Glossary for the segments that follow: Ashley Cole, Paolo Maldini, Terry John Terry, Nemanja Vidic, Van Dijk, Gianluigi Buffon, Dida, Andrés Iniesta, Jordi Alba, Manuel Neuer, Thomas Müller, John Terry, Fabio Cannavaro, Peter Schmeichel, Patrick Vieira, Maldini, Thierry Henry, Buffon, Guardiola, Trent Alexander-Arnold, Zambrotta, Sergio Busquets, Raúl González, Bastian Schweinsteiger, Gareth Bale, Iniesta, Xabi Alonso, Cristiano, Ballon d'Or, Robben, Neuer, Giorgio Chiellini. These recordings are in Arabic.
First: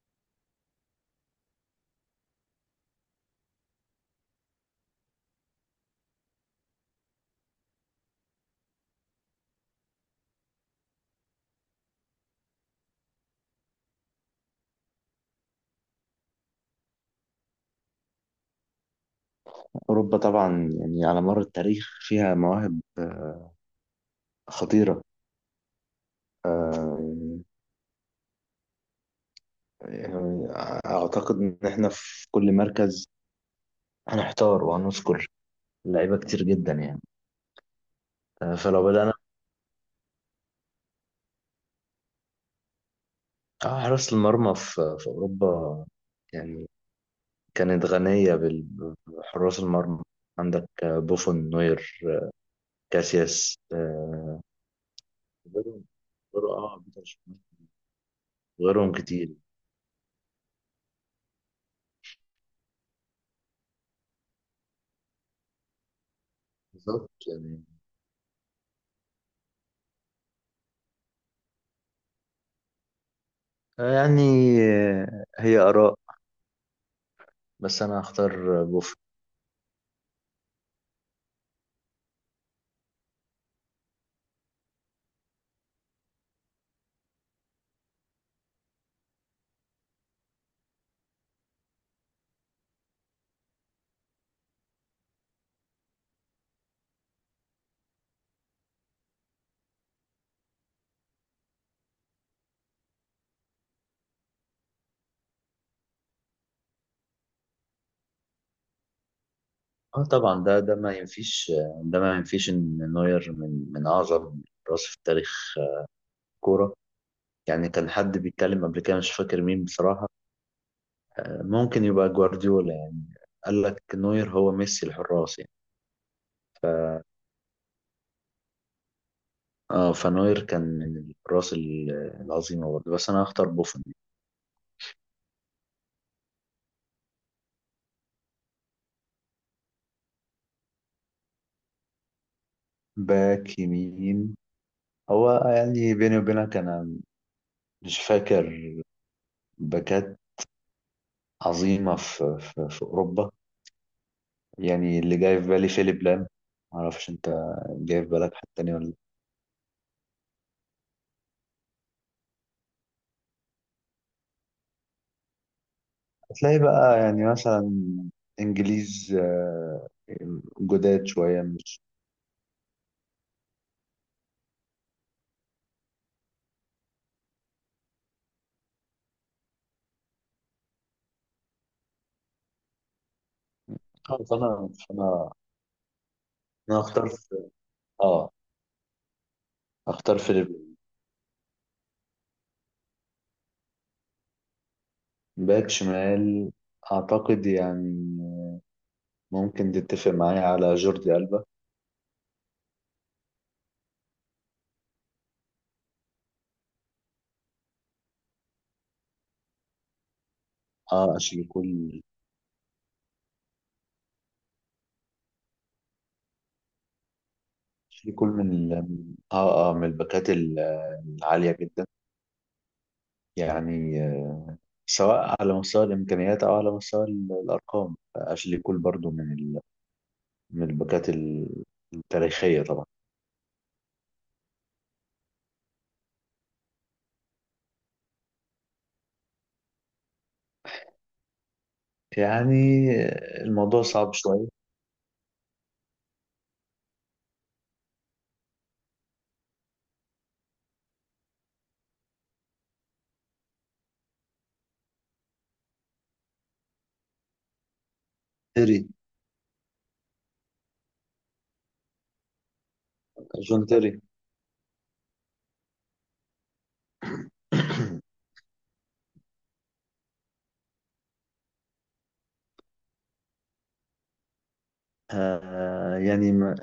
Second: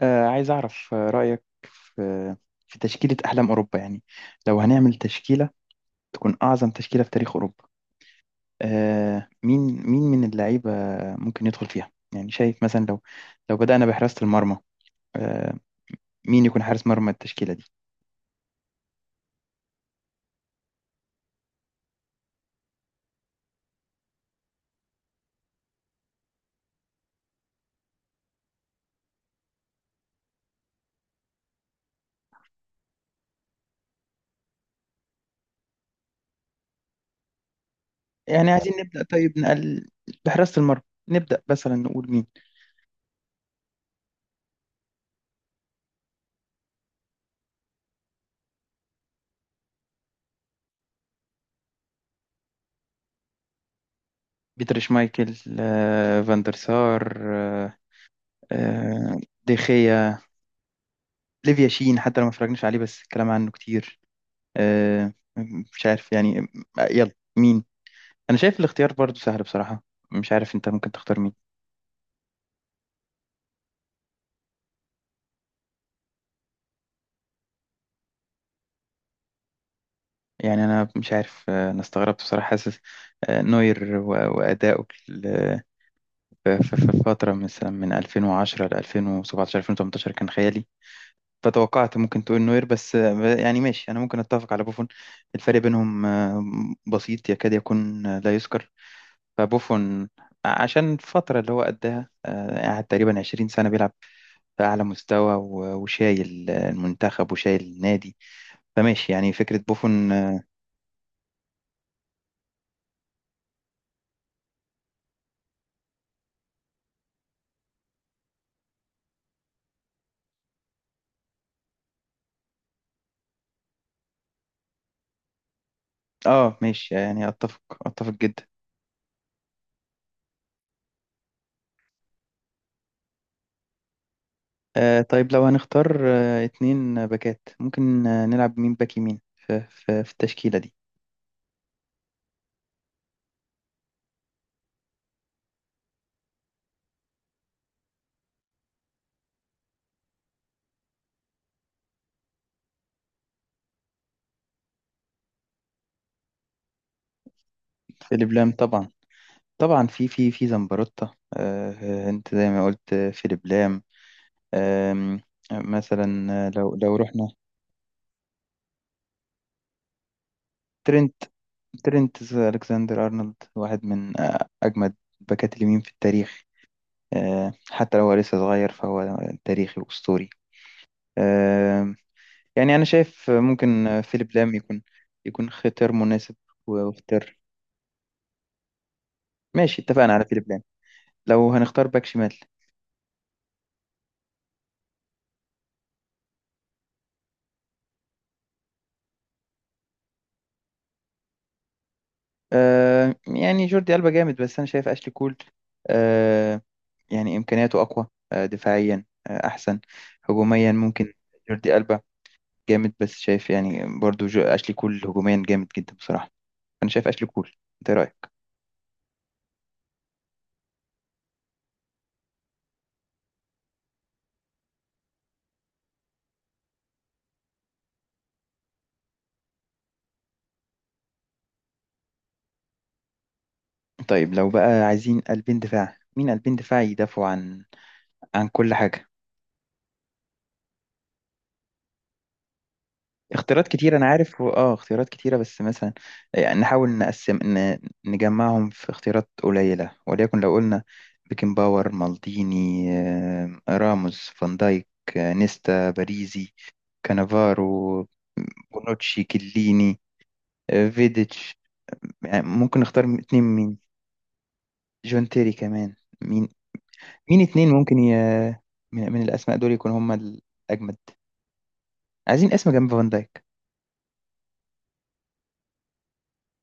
عايز أعرف رأيك في تشكيلة أحلام أوروبا، يعني لو هنعمل تشكيلة تكون أعظم تشكيلة في تاريخ أوروبا. آه، مين مين من اللعيبة ممكن يدخل فيها؟ يعني شايف مثلا لو بدأنا بحراسة المرمى، آه، مين يكون حارس مرمى التشكيلة دي؟ أوروبا طبعا، يعني على مر التاريخ فيها مواهب خطيرة. آه، يعني أعتقد إن إحنا في كل مركز هنحتار وهنذكر لعيبة كتير جدا، يعني يعني عايزين فلو نبدأ، بدأنا طيب نقل بحراسة المرمى، نبدأ مثلا نقول مين. حراس المرمى في أوروبا، يعني كانت غنية بحراس المرمى. عندك بوفون، نوير، كاسياس، بيتر شمايكل، غيرهم، فان دير بيتر سار، شمايكل، غيرهم آه، كتير. ديخيا، ليفيا شين، حتى لو ما اتفرجناش عليه بس الكلام عنه كتير. آه، مش عارف يعني. بالظبط، يلا يعني مين؟ انا شايف الاختيار برضو سهل بصراحة، مش عارف انت ممكن تختار مين. يعني هي آراء، بس انا هختار بوفون. يعني انا مش عارف، انا استغربت بصراحة. حاسس نوير واداؤه في في فترة مثلا من 2010 ل 2017 2018 كان خيالي، فتوقعت ممكن تقول نوير، بس يعني ماشي، انا ممكن اتفق على بوفون. الفرق بينهم بسيط، يكاد يكون لا يذكر. فبوفون عشان الفترة اللي هو قدها، قعد تقريبا 20 سنة بيلعب في أعلى مستوى، وشايل المنتخب وشايل النادي. فماشي يعني فكرة اه، بوفون. طبعا ده ما ينفيش، ده ما ينفيش ان نوير من اعظم راس في تاريخ الكوره. يعني كان حد بيتكلم قبل كده، مش فاكر مين بصراحه، ممكن يبقى جوارديولا، يعني قال لك نوير هو ميسي الحراس، يعني آه ماشي، يعني أتفق، أتفق جدا. اه، فنوير كان من الحراس العظيمه برضه، بس انا هختار بوفون. آه طيب، لو هنختار آه اتنين باكات، ممكن آه نلعب مين باك يمين في التشكيلة دي؟ باك يمين، هو يعني بيني وبينك انا مش فاكر باكات عظيمه في اوروبا. يعني اللي جاي في بالي فيليب لام. معرفش انت جاي في فيليب بالك حد لام تاني ولا طبعا، لأ. طبعا في زمبروتا. أنت زي ما قلت فيليب لام. آم، مثلا هتلاقي لو بقى، يعني رحنا مثلا انجليز جداد ترينت، شوية، مش ترينت ألكسندر أرنولد، واحد من أجمد باكات اليمين في التاريخ. حتى لو هو لسه صغير، فهو تاريخي وأسطوري. آه، يعني أنا شايف ممكن آه، فيليب لام فانا يكون فانا يكون اختيار مناسب انا هختار واختيار. في- اه ماشي، اتفقنا هختار على فيليب فيليب لام. لام. لو هنختار باك شمال، باك شمال، اعتقد يعني ممكن تتفق معايا على جوردي ألبا. يعني جوردي ألبا جامد، بس أنا شايف أشلي كول آه، يعني إمكانياته أقوى، دفاعيا أحسن، هجوميا ممكن. اه، اشيل جوردي ألبا كل جامد، بس شايف يعني برضو أشلي كول هجوميا جامد جدا بصراحة. أنا شايف أشلي كول. أنت إيه اشيل كل رأيك؟ من الباكات العالية جدا. يعني سواء على مستوى الإمكانيات أو على مستوى الأرقام. أشلي كول برضو من الباكات التاريخية طبعا. طيب لو بقى عايزين قلبين دفاع، مين قلبين دفاع يدافعوا عن عن كل حاجة؟ يعني اختيارات الموضوع كتيرة أنا صعب عارف، شوية. اختيارات كتيرة بس مثلا، يعني نحاول نقسم نجمعهم في اختيارات قليلة. وليكن لو قلنا بيكنباور، مالديني، راموس، فان دايك، نيستا، باريزي، كانافارو، تيري. بونوتشي، كيليني، فيديتش. يعني ممكن نختار اتنين جون مين؟ تيري. جون تيري كمان. مين مين اتنين ممكن من... من الأسماء دول يكون هما الأجمد؟ عايزين اسم جنب فان دايك. يعني ما...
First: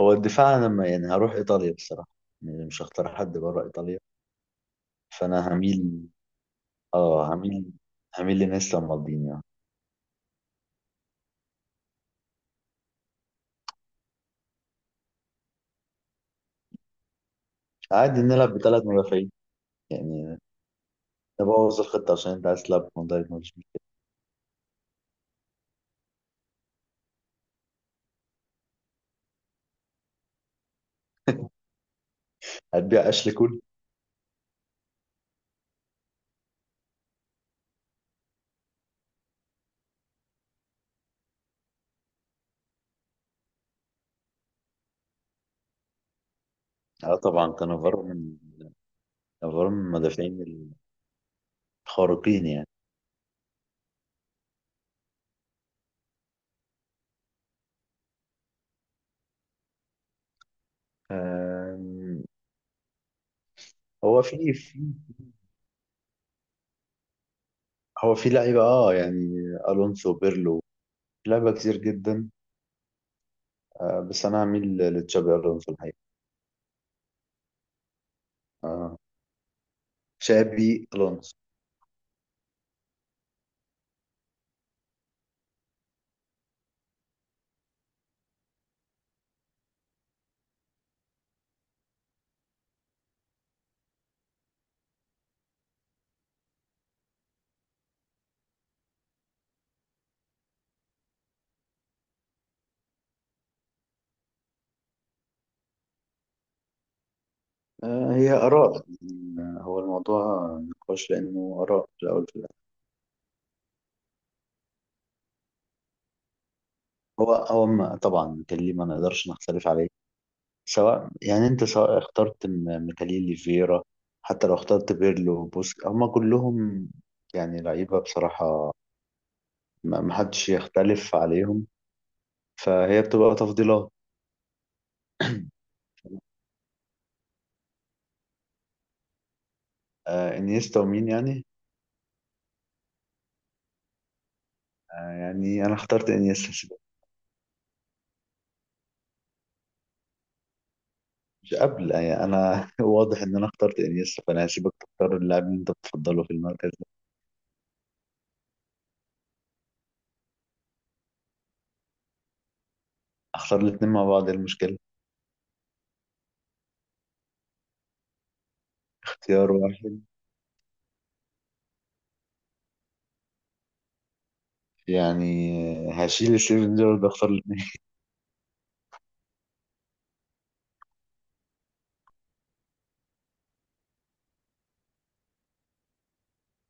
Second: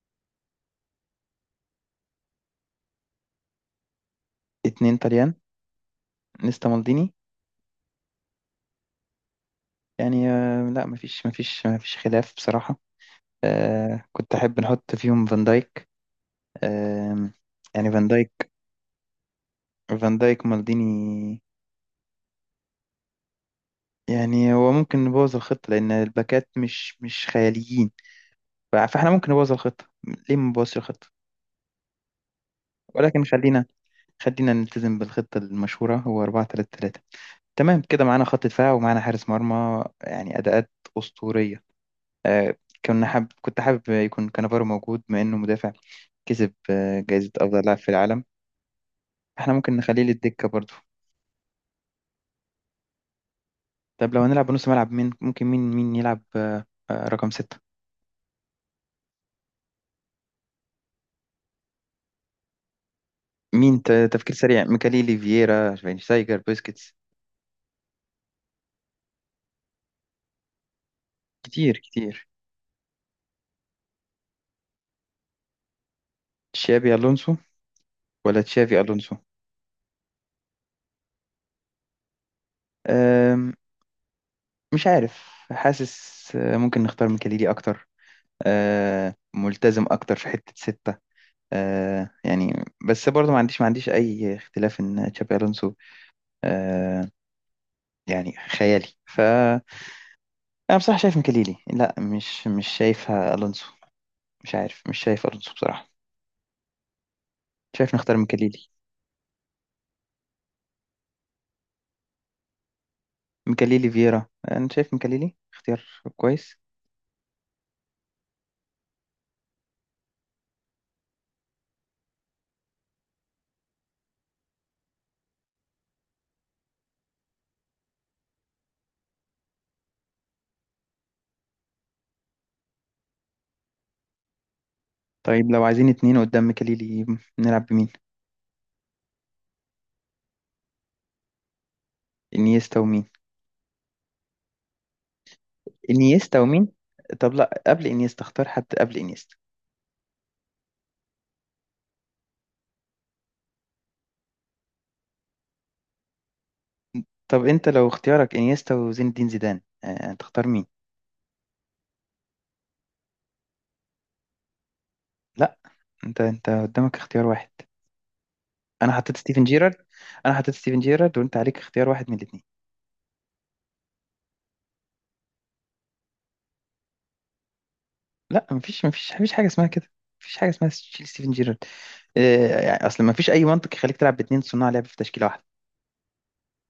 هو الدفاع. أنا ما يعني هروح إيطاليا بصراحة. يعني مش هختار حد بره إيطاليا، اتنين طليان فأنا هميل نيستا مالديني، آه هميل هميل لناس مالديني، يعني. يعني لا، مفيش خلاف بصراحة. آه كنت أحب نحط فيهم فان دايك، آه يعني فان عادي دايك، نلعب بثلاث مدافعين، فان يعني دايك مالديني. نبوظ الخطة عشان أنت عايز تلعب بفان دايك يعني هو ممكن نبوظ الخطة لأن الباكات مش مش خياليين، فاحنا ممكن نبوظ الخطة، ليه ما نبوظش الخطة؟ هتبيع ولكن أشلي كول. خلينا، خلينا نلتزم بالخطة المشهورة هو 4 3 3. تمام كده، معانا خط دفاع ومعانا حارس مرمى، يعني أداءات أسطورية. آه، كنا حاب، كنت حابب يكون كانافارو موجود، بما انه مدافع كسب اه، جائزة طبعا افضل لاعب في كانافارو العالم. احنا يعتبر ممكن من نخليه المدافعين للدكة برضو. الخارقين، يعني. طب لو هنلعب بنص ملعب، مين ممكن مين مين يلعب رقم ستة؟ آم، مين هو تفكير في سريع، في ميكاليلي، فييرا، شفاينشتايجر، بوسكيتس. هو في لعيبة. اه، يعني الونسو، بيرلو، في لعيبة كتير كتير كتير. جدا. بس انا هميل لتشابي الونسو الحقيقة. تشابي الونسو ولا تشافي آه الونسو؟ تشابي الونسو. آم، مش عارف. حاسس ممكن نختار ميكاليلي اكتر، ملتزم اكتر في حتة ستة. يعني بس برضو ما عنديش اي اختلاف ان تشابي الونسو آه يعني خيالي. فأنا بصراحة شايف مكليلي، لا مش مش شايفها ألونسو. مش عارف، مش شايف ألونسو بصراحة، شايف نختار هي مكليلي. اراء، يعني هو الموضوع نقاش لانه اراء في الاول في الاخر. مكليلي فييرا، أنا شايف مكليلي اختيار كويس. هو هو ما- طبعا ميكاليلي ما نقدرش نختلف عليه. سواء، يعني انت سواء اخترت ميكاليلي، فيرا. حتى لو اخترت بيرلو، بوسك، هما كلهم يعني لعيبة بصراحة، ما حدش يختلف عليهم، فهي بتبقى تفضيلات. طيب لو عايزين اتنين قدام مكليلي، نلعب بمين؟ انيستا ومين، يعني انيستا ومين. يعني انا اخترت انيستا انيستا، ومين. سيبك. طب لا، قبل انيستا، اختار حد قبل انيستا. مش قبل، يعني انا. واضح ان انا اخترت انيستا، فانا هسيبك تختار اللاعب اللي انت بتفضله في المركز ده. طب انت لو اختيارك انيستا وزين الدين زيدان، تختار مين؟ اختار الاثنين مع بعض. إيه المشكله؟ لا، انت قدامك اختيار واحد، انا حطيت ستيفن اختيار جيرارد. واحد، انا حطيت ستيفن جيرارد، وانت عليك اختيار واحد من الاتنين. يعني هشيل ستيفن جيرارد، اختار الاثنين. لا، مفيش حاجه اسمها كده، مفيش حاجه اسمها تشيل ستيفن جيرارد. يعني اصل مفيش اي منطق يخليك تلعب باتنين صناع لعب في تشكيله واحده.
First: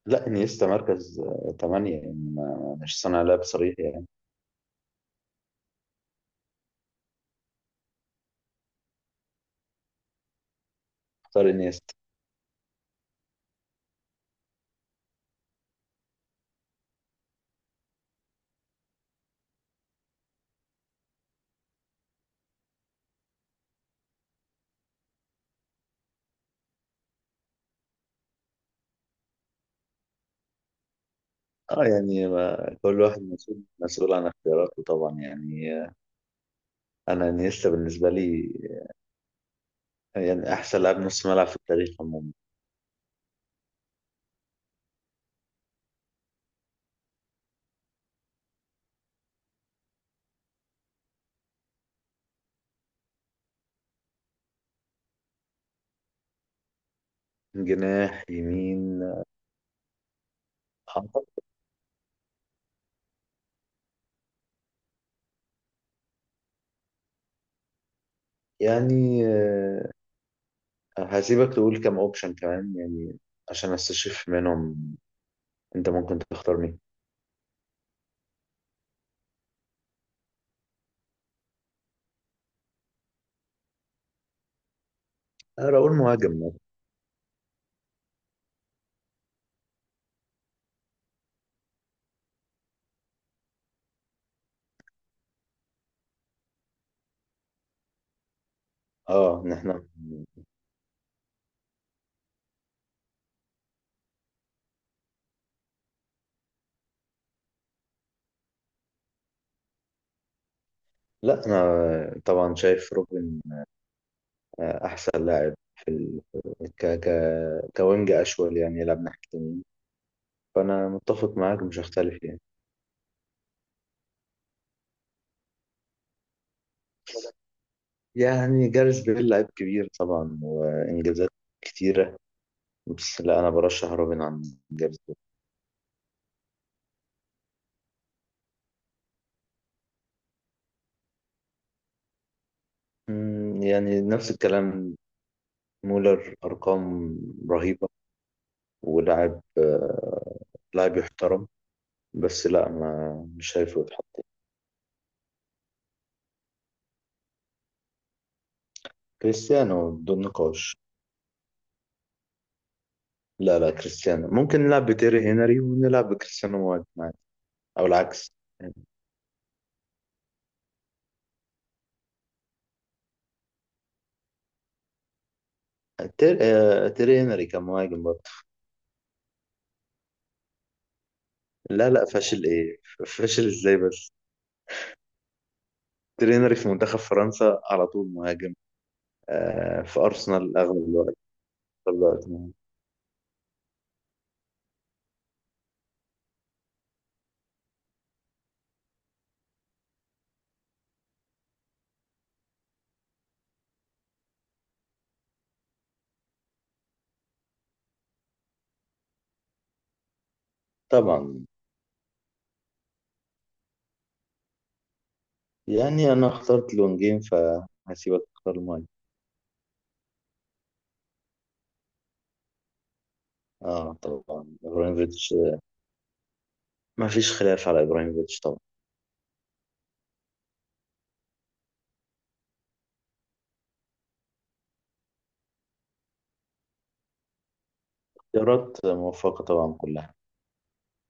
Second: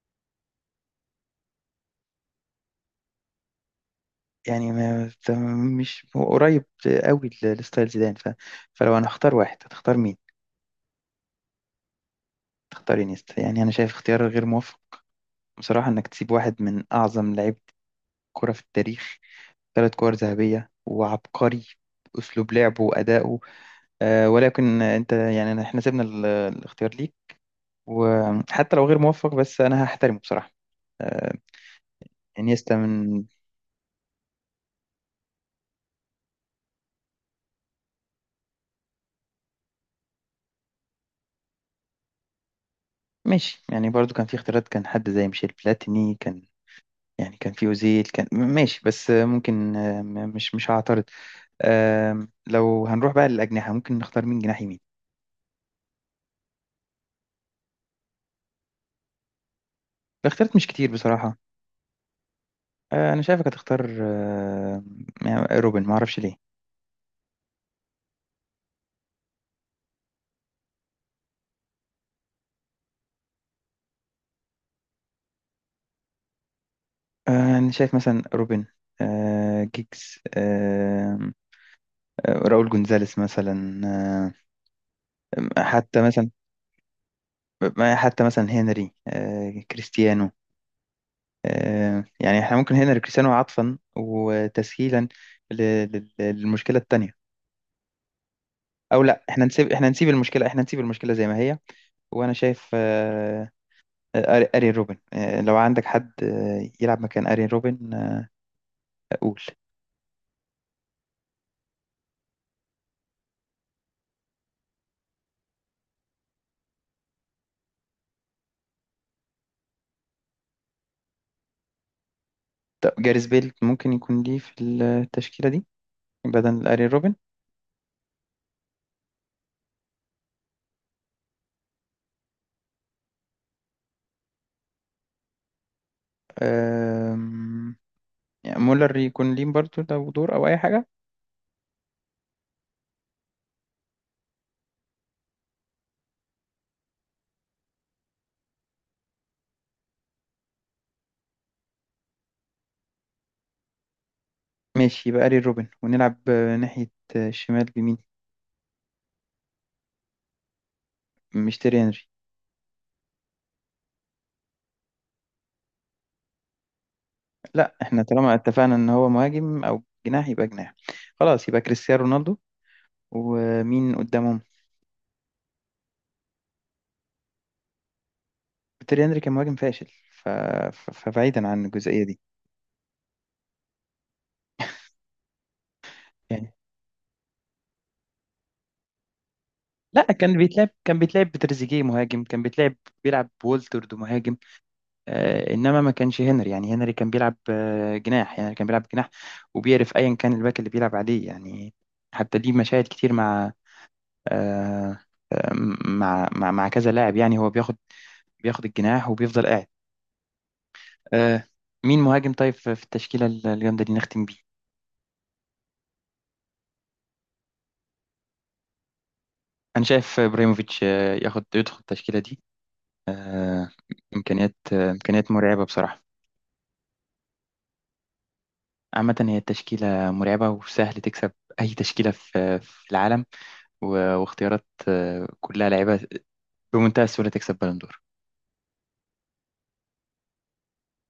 لا، انيستا مركز تمانية، يعني مش صانع لعب صريح، يعني. يعني ما ت- مش هو قريب قوي لستايل زيدان. فلو انا هختار واحد، هتختار مين؟ اختار انيستا. تختار انيستا؟ يعني انا شايف اختيار غير موفق بصراحه، انك تسيب واحد من اعظم لعيبه كره في التاريخ، ثلاث كور ذهبيه وعبقري اسلوب لعبه وادائه. أه ولكن انت يعني احنا سيبنا الاختيار ليك، وحتى لو غير موفق بس انا هحترمه بصراحه. آه، اه، يعني انيستا كل واحد من. مسؤول عن اختياراته طبعا، يعني انا، انيستا بالنسبه لي يعني أحسن لاعب نص ملعب في التاريخ عموما. ماشي، يعني برضو كان في اختيارات، كان حد زي ميشيل بلاتيني كان، يعني كان في اوزيل كان، ماشي بس ممكن، مش مش هعترض. لو هنروح بقى للأجنحة، ممكن نختار مين جناح يمين؟ جناح يمين. الاختيارات مش كتير أعتقد، بصراحة. انا شايفك هتختار يعني روبن، ما اعرفش ليه. يعني هسيبك تقول كم أوبشن كمان، يعني عشان أستشف منهم أنت ممكن تختار مين. انا شايف مثلا روبن، جيجز، راؤول جونزاليس مثلا أنا أقول حتى مثلا، مهاجم مثلاً. حتى مثلا هنري، كريستيانو. يعني احنا ممكن هنا لكريستيانو عطفا وتسهيلا ل- للمشكله التانيه. او لا، احنا إن نسيب، إحنا. احنا نسيب المشكله، احنا نسيب المشكله زي ما هي. وانا شايف ارين روبن. لو عندك حد يلعب مكان ارين روبن، قول. لا، أنا طبعا شايف روبن أحسن لاعب في ال... ك... ك... كوينج أشول، يعني يلعب ناحية اليمين، فأنا متفق معاك، مش هختلف يعني. طب جاريس بيل ممكن يكون ليه في التشكيله دي بدل ارين روبن؟ يعني جاريث بيل لعيب كبير طبعا، وإنجازات كتيرة، بس لا، أنا برشح روبن عن جاريث بيل. آم، يعني مولر يكون ليه برضه لو دور او اي حاجه؟ مم، يعني نفس الكلام. مولر أرقام رهيبة، ولاعب آه، لاعب يحترم، بس لا ما مش شايفه يتحط. ماشي يبقى ارين روبن، ونلعب ناحيه الشمال بمين؟ كريستيانو بدون نقاش. مش تيري هنري. لا، لا، كريستيانو، ممكن نلعب بتيري هنري ونلعب بكريستيانو مهاجم عادي، لا، أو احنا طالما العكس. اتفقنا ان هو مهاجم او جناح، يبقى جناح. خلاص يبقى كريستيانو رونالدو. ومين قدامهم؟ تيري هنري كان مهاجم برضه. تيري هنري كان مهاجم فاشل. ف... فبعيدا عن لا، الجزئية لا، دي، فاشل ايه؟ فاشل ازاي بس؟ تيري يعني. هنري في منتخب فرنسا على طول مهاجم. في لا كان ارسنال بيتلعب، اغلب كان الوقت، بيتلعب بتريزيجيه أغلب مهاجم، الوقت كان مهاجم. بيتلعب، بيلعب بولترد مهاجم. آه انما ما كانش هنري، يعني هنري كان بيلعب آه جناح، يعني كان بيلعب جناح، وبيعرف ايا كان الباك اللي بيلعب عليه، يعني حتى دي مشاهد كتير مع آه آه، مع كذا لاعب. يعني هو بياخد، بياخد الجناح وبيفضل قاعد. آه. طبعا. مين مهاجم طيب في التشكيلة الجامدة دي، نختم بيه؟ يعني انا اخترت لونجين، فهسيبك تختار الماي. أنا شايف إبراهيموفيتش ياخد، يدخل التشكيلة دي. آه اه، طبعا إمكانيات ابراهيموفيتش. مرعبة بصراحة. ما فيش خلاف على ابراهيموفيتش طبعا. عامة هي التشكيلة مرعبة، وسهل تكسب أي تشكيلة في العالم. واختيارات كلها لعيبة، بمنتهى السهولة تكسب بالون دور. اختيارات موفقة طبعا كلها.